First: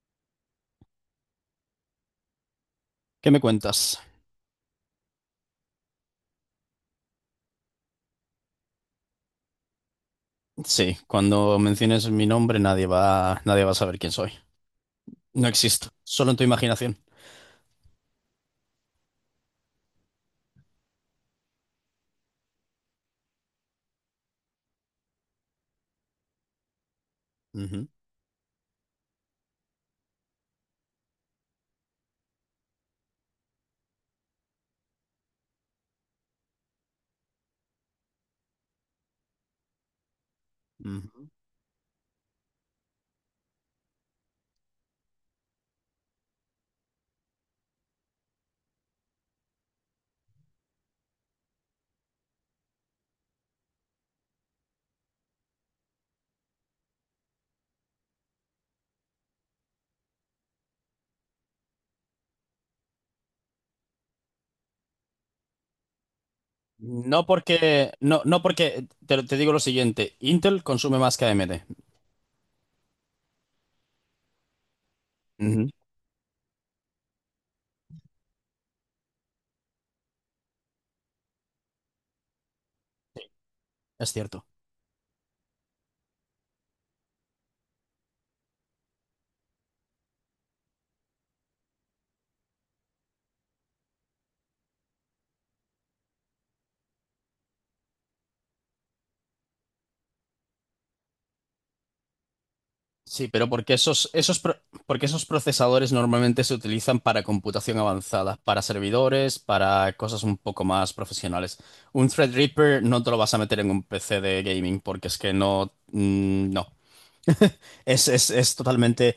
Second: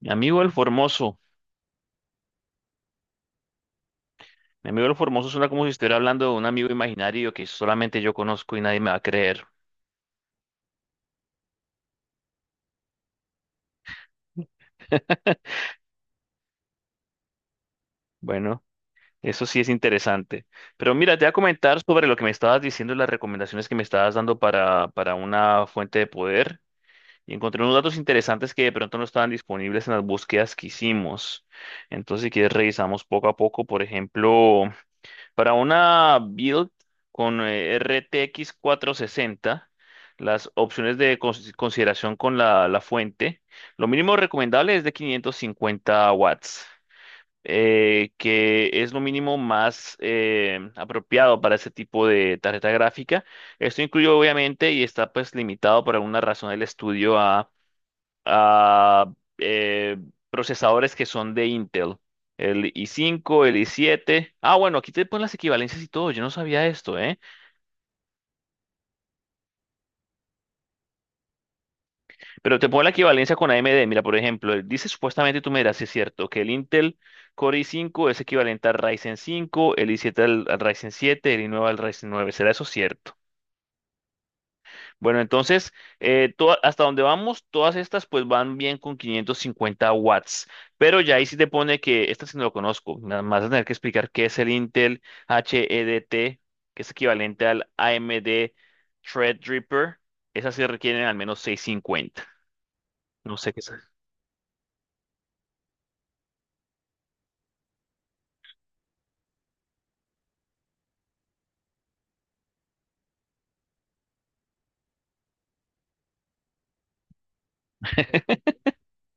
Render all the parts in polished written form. Mi amigo el Formoso. ¿Qué me cuentas? Mi amigo el Formoso suena como si estuviera hablando de un amigo imaginario que solamente yo conozco y nadie me va a creer. Sí, cuando menciones mi nombre nadie va a saber quién soy. No existo, solo en tu imaginación. Bueno, eso sí es interesante. Pero mira, te voy a comentar sobre lo que me estabas diciendo y las recomendaciones que me estabas dando para una fuente de poder. Y encontré unos Ujú, datos interesantes que de pronto no estaban disponibles en las búsquedas que hicimos. Entonces, si quieres, revisamos poco a poco. Por ejemplo. Para una build con RTX 460, las opciones de ujú. Consideración con la fuente, lo mínimo recomendable es de 550 watts, que es lo mínimo más apropiado para ese tipo de tarjeta gráfica. Esto incluye obviamente y está pues limitado por alguna razón del estudio a eh, procesadores que son de Intel, el i5, el i7. Ah, bueno, aquí te ponen las equivalencias y todo, yo no sabía esto, ¿eh? No porque, te digo lo siguiente, Intel consume más que AMD. Pero te ponen la equivalencia con AMD. Mira, por ejemplo, dice supuestamente, tú me Ujú. dirás si es cierto, que el Intel Core i5 es equivalente al Ryzen 5, el i7 al, al Ryzen 7, el i9 al Ryzen 9. ¿Será eso cierto? Es cierto. Bueno, entonces, hasta donde vamos, todas estas pues van bien con 550 W, pero ya ahí sí te pone que esta sí no lo conozco, nada más vas a tener que explicar qué es el Intel HEDT, que es equivalente al AMD Threadripper, esas sí requieren al menos 650. Sí, No pero sé qué es. porque esos procesadores normalmente se utilizan para computación avanzada, para servidores, para cosas un poco más profesionales. Un Threadripper no te lo vas a meter en un PC de gaming porque es que no, no. Es totalmente.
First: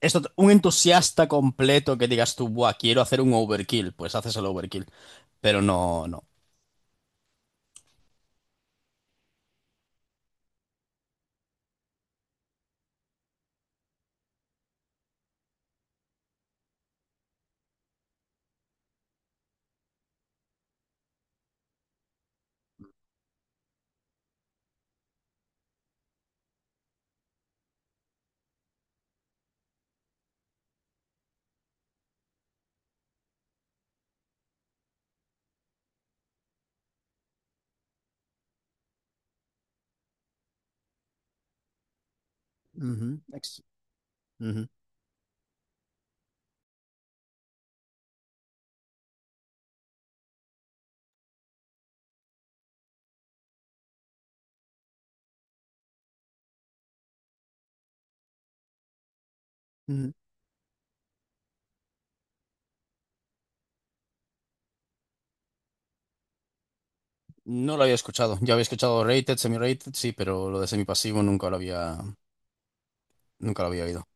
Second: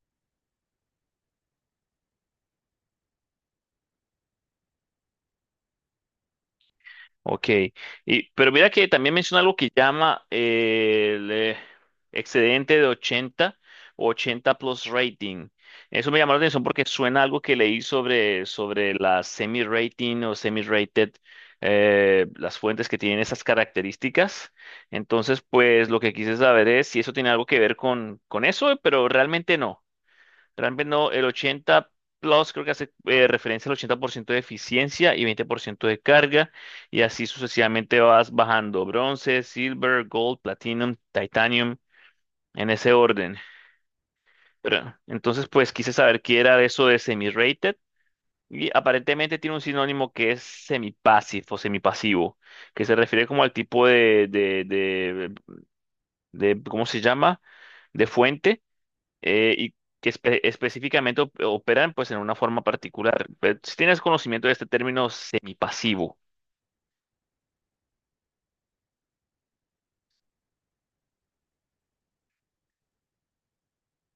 Esto, un entusiasta completo que digas tú, buah, quiero hacer un overkill, pues haces el overkill. Pero no, no. Ok, y, pero mira que también menciona algo que llama el excedente de 80 o 80 plus rating. Eso me llamó la atención porque suena algo que leí sobre la semi-rating o semi-rated, las fuentes que tienen esas características. Entonces, pues lo que quise saber es si eso tiene algo que ver con eso, pero realmente no. Realmente no, el 80 Plus creo que hace referencia al 80% de eficiencia y 20% de carga, y así sucesivamente vas bajando bronce, silver, gold, platinum, titanium, en ese Ujú, orden. Ujú, Pero, entonces, pues quise saber qué era eso de semi-rated, y aparentemente tiene un sinónimo que es semi-passive o semipasivo, que se refiere como al tipo ¿cómo se llama? De fuente eh, y que ujú. Específicamente operan pues en una forma particular. Pero si tienes conocimiento de este término semipasivo, No lo había escuchado. Ya había escuchado rated, semi-rated, sí, pero lo de semipasivo nunca lo había oído.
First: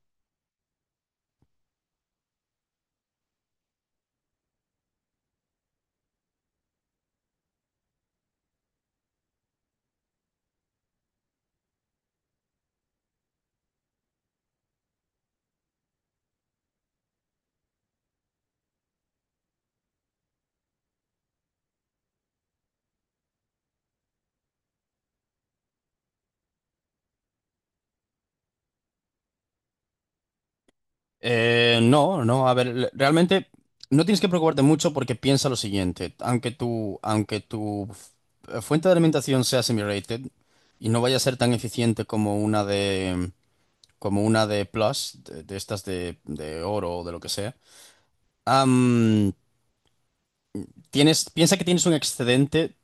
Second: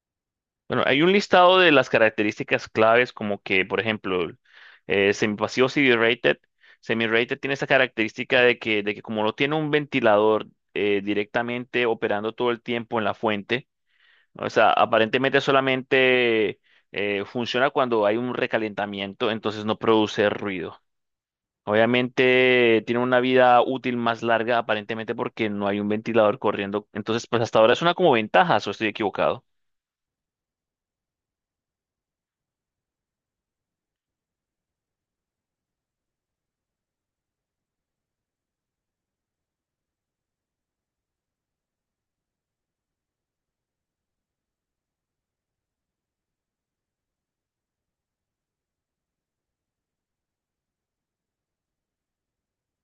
bueno, hay un listado de las características claves como que, por ejemplo, semipasivo CD-rated, semi-rated tiene esa característica de que como no tiene un ventilador directamente operando todo el tiempo en la fuente, ¿no? O sea, aparentemente solamente funciona cuando hay un recalentamiento, entonces no produce ruido. Obviamente tiene una vida útil más larga aparentemente porque no hay un ventilador corriendo. Entonces, pues hasta ahora es una como ventaja, o estoy equivocado. No, no, a ver, realmente no tienes que preocuparte mucho porque piensa lo siguiente. Aunque tu fuente de alimentación sea semi-rated y no vaya a ser tan eficiente como una de plus, de estas de oro o de lo que sea. Am, Tienes, piensa que tienes un excedente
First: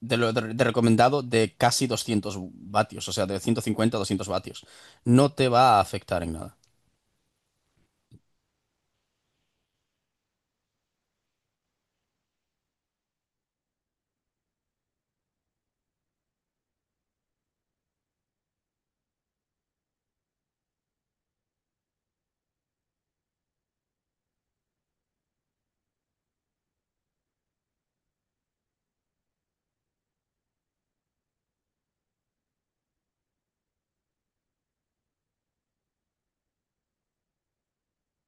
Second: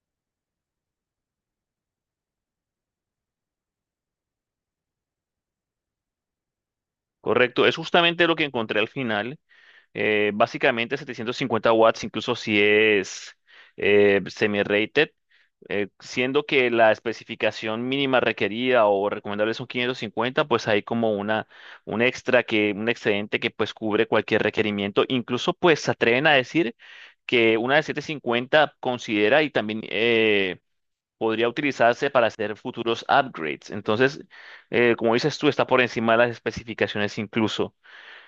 de lo de recomendado de casi 200 vatios, o sea, de 150 a 200 vatios. No te va a afectar en nada. Correcto, es justamente lo que encontré al final. Básicamente 750 watts, incluso si es semi-rated, siendo que la especificación mínima requerida o recomendable son 550, pues hay como una, un extra que, un excedente que pues cubre cualquier requerimiento. Incluso pues se atreven a decir que una de 750 considera y también podría utilizarse para hacer futuros upgrades. Entonces, como dices tú, está por encima de las especificaciones incluso.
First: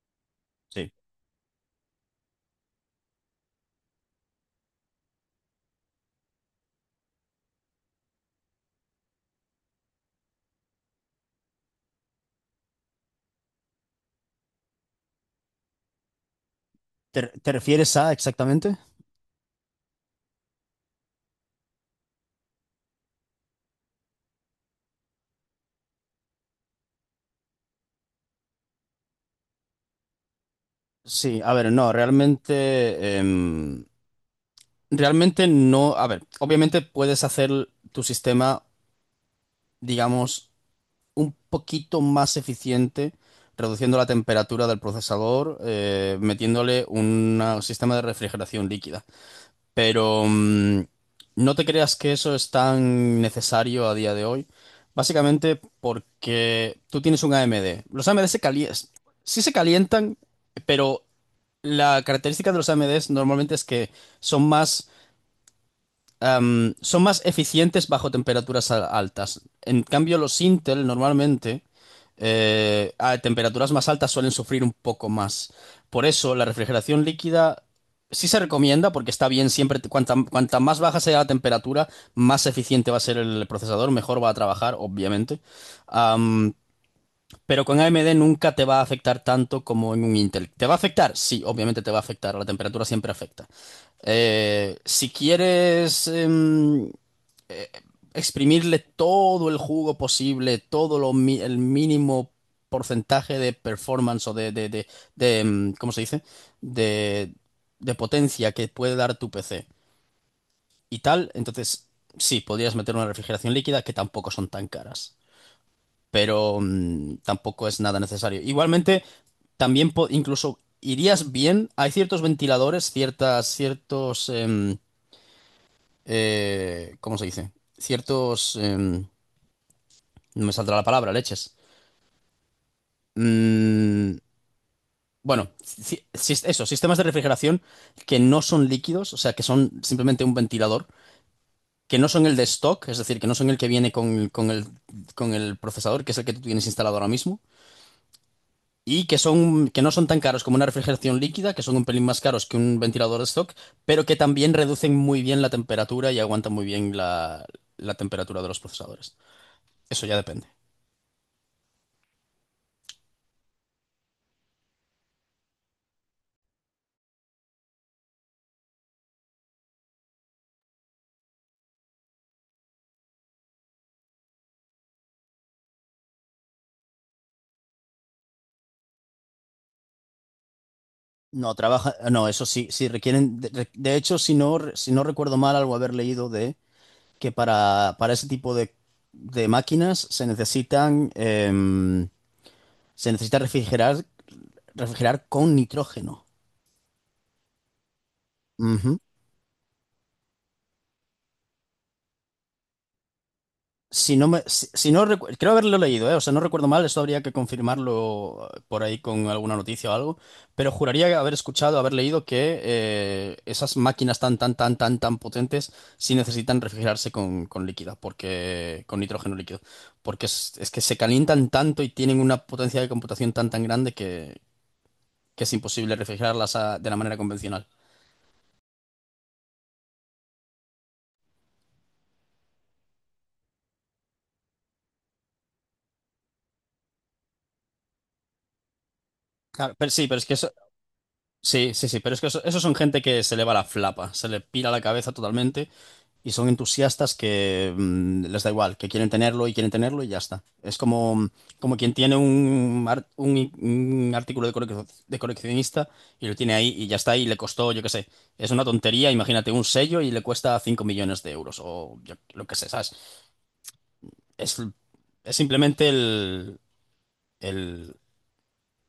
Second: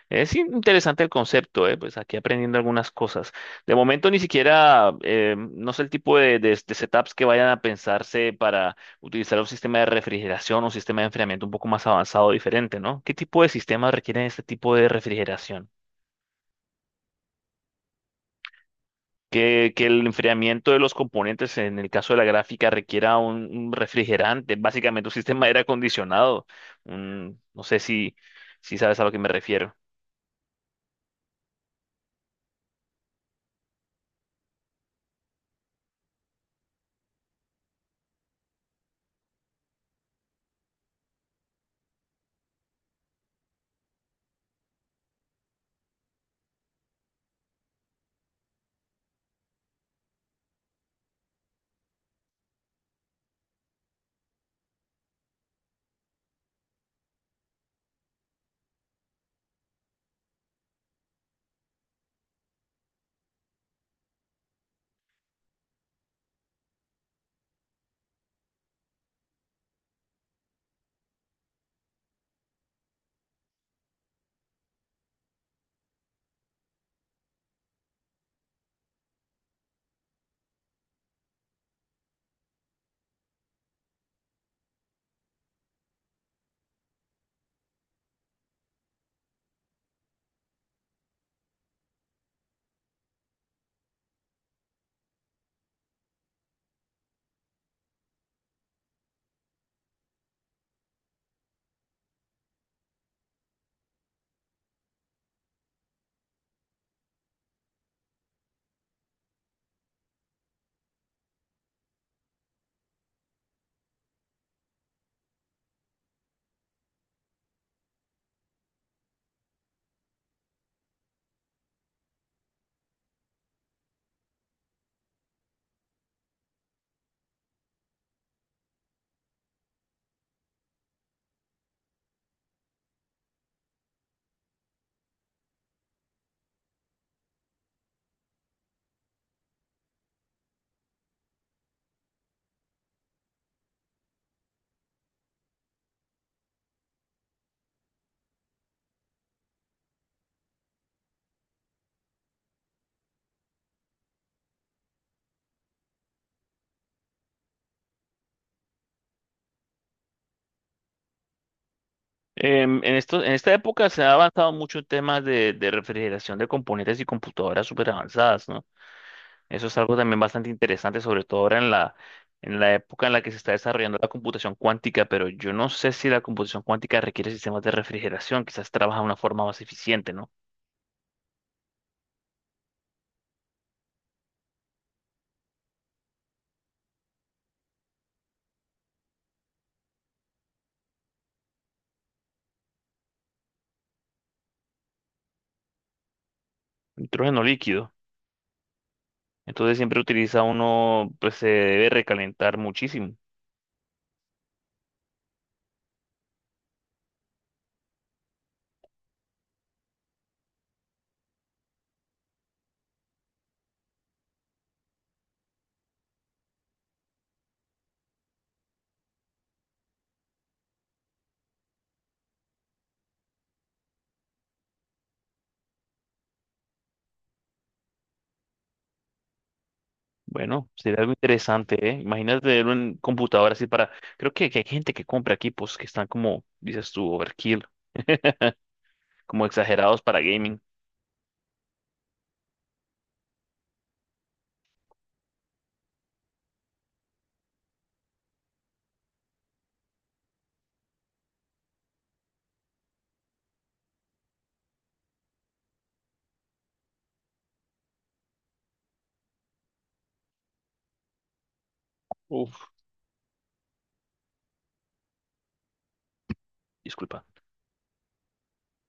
Es Sí. interesante el concepto, ¿eh? Pues aquí aprendiendo algunas cosas. De momento ni siquiera, no sé el tipo de setups que vayan a pensarse para utilizar un sistema de refrigeración o un sistema de enfriamiento un poco más avanzado, diferente, ¿no? ¿Qué tipo de sistemas requieren este tipo de refrigeración? ¿Te refieres a exactamente? Que el enfriamiento de los componentes, en el caso de la gráfica, requiera un refrigerante, básicamente un sistema de aire acondicionado. No sé si, si sabes a lo que me refiero. Sí, a ver, no, realmente no, a ver, obviamente puedes hacer tu sistema, digamos, un poquito más eficiente, reduciendo la temperatura del procesador, metiéndole un sistema de refrigeración líquida. Pero no te creas que eso es tan necesario a día de hoy. Básicamente porque tú tienes un AMD. Los AMD se calientan, sí se calientan, pero la característica de los AMDs normalmente es que son más son más eficientes bajo temperaturas altas. En cambio, los Intel normalmente a temperaturas más altas suelen sufrir un poco más. Por eso, la refrigeración líquida sí se recomienda porque está bien siempre, cuanta más baja sea la temperatura, más eficiente va a ser el procesador, mejor va a trabajar, obviamente. Am, pero con AMD nunca te va a afectar tanto como en un Intel. ¿Te va a afectar? Sí, obviamente te va a afectar. La temperatura siempre afecta. Si quieres eh, exprimirle todo el jugo posible, todo el mínimo porcentaje de performance o de ¿cómo se dice? De, de potencia que puede dar tu PC y tal, entonces sí, podrías meter una refrigeración líquida que tampoco son tan caras, pero tampoco es nada necesario. Igualmente, también incluso irías bien, hay ciertos ventiladores, ciertas, ciertos. ¿Cómo se dice? Ciertos. No me saldrá la palabra, leches. Mm, bueno, eso, sistemas de refrigeración que no son líquidos, o sea, que son simplemente un ventilador, que no son el de stock, es decir, que no son el que viene con el procesador, que es el que tú tienes instalado ahora mismo, y que son, que no son tan caros como una refrigeración líquida, que son un pelín más caros que un ventilador de stock, pero que también reducen muy bien la temperatura y aguantan muy bien la temperatura de los procesadores. Eso ya depende. En en esta época se ha avanzado mucho en temas de refrigeración de componentes y computadoras súper avanzadas, ¿no? Eso es algo también bastante interesante, sobre todo ahora en la época en la que se está desarrollando la computación cuántica, pero yo no sé si la computación cuántica requiere sistemas de refrigeración, quizás trabaja de una forma más eficiente, ¿no? No, trabaja, no, eso sí, sí requieren, de hecho, si no, si no recuerdo mal, algo haber leído de que para ese tipo de, máquinas se necesita refrigerar con nitrógeno. Nitrógeno líquido. Entonces siempre utiliza uno, pues se debe recalentar muchísimo. Si no me, si, si no recu- Creo haberlo leído, ¿eh? O sea, no recuerdo mal, esto habría que confirmarlo por ahí con alguna noticia o algo, pero juraría haber escuchado, haber leído que esas máquinas tan, tan, tan, tan, tan potentes sí necesitan refrigerarse con líquida, porque, con nitrógeno líquido, porque es que se calientan tanto y tienen una potencia de computación tan, tan grande que es imposible refrigerarlas de la manera convencional. Bueno, sería algo interesante, ¿eh? Imagínate tener un computador así para... Creo que hay gente que compra equipos que están como, dices tú, overkill, como Claro, pero exagerados sí, para gaming. sí, sí, sí, pero es que eso son gente que se le va la flapa, se le pira la cabeza totalmente. Y son entusiastas que les da igual, que quieren tenerlo y ya está. Es como quien tiene un artículo de coleccionista y lo tiene ahí y ya está y le costó, yo qué sé, es una tontería, imagínate un sello y le cuesta 5 millones de euros o yo, lo que sé, Uf, ¿sabes? Es, es simplemente disculpa. el,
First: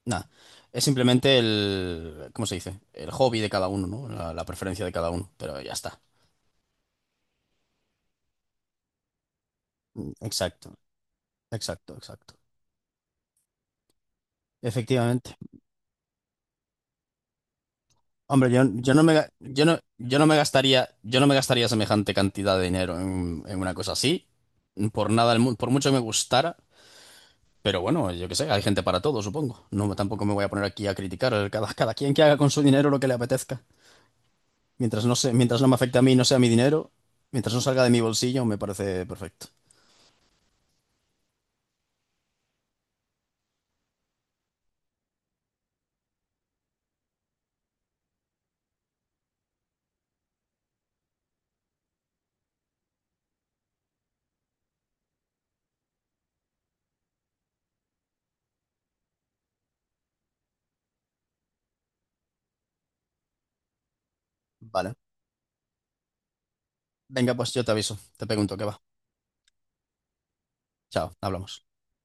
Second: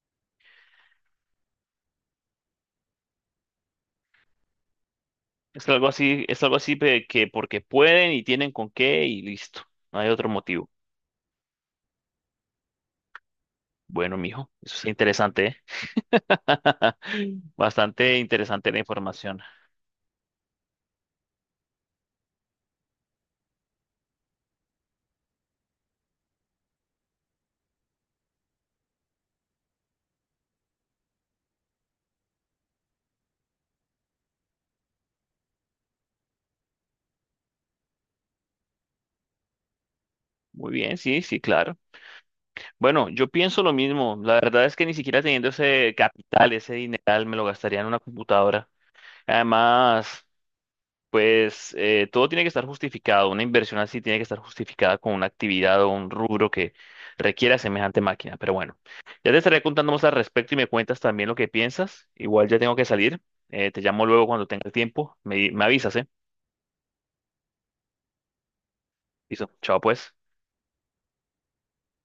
nada, es simplemente el. ¿Cómo se dice? El hobby de cada uno, ¿no? La preferencia de cada uno, pero ya está. Es algo así pe- que porque pueden y tienen con qué y listo. No hay otro motivo. Exacto, exacto, exacto. Bueno, mijo, eso es Efectivamente. interesante, ¿eh? Bastante Hombre, interesante la yo no me, información. yo no, yo no me gastaría, yo no me gastaría semejante cantidad de dinero en una cosa así. Por nada del mundo, por mucho que me gustara. Pero bueno, yo qué sé, hay gente para todo, supongo. No, tampoco me voy a poner aquí a criticar. Cada quien que haga con su dinero lo que le apetezca. Mientras no me afecte a mí, y no sea mi dinero, mientras no salga de mi bolsillo, me parece perfecto. Muy bien, sí, sí, claro. Bueno, yo pienso lo mismo. La verdad es que ni siquiera teniendo ese capital, ese dineral, me lo gastaría en una computadora. Además, pues todo tiene que estar justificado. Una inversión así tiene que estar justificada con una actividad o un rubro que requiera semejante máquina. Pero bueno, ya te estaré contando más al respecto y me cuentas también lo que piensas. Igual ya tengo que salir. Te llamo luego cuando tengas Vale. tiempo. Me avisas, ¿eh? Venga, pues yo te aviso. Te pregunto qué va. Listo. Chao, pues. Chao, hablamos.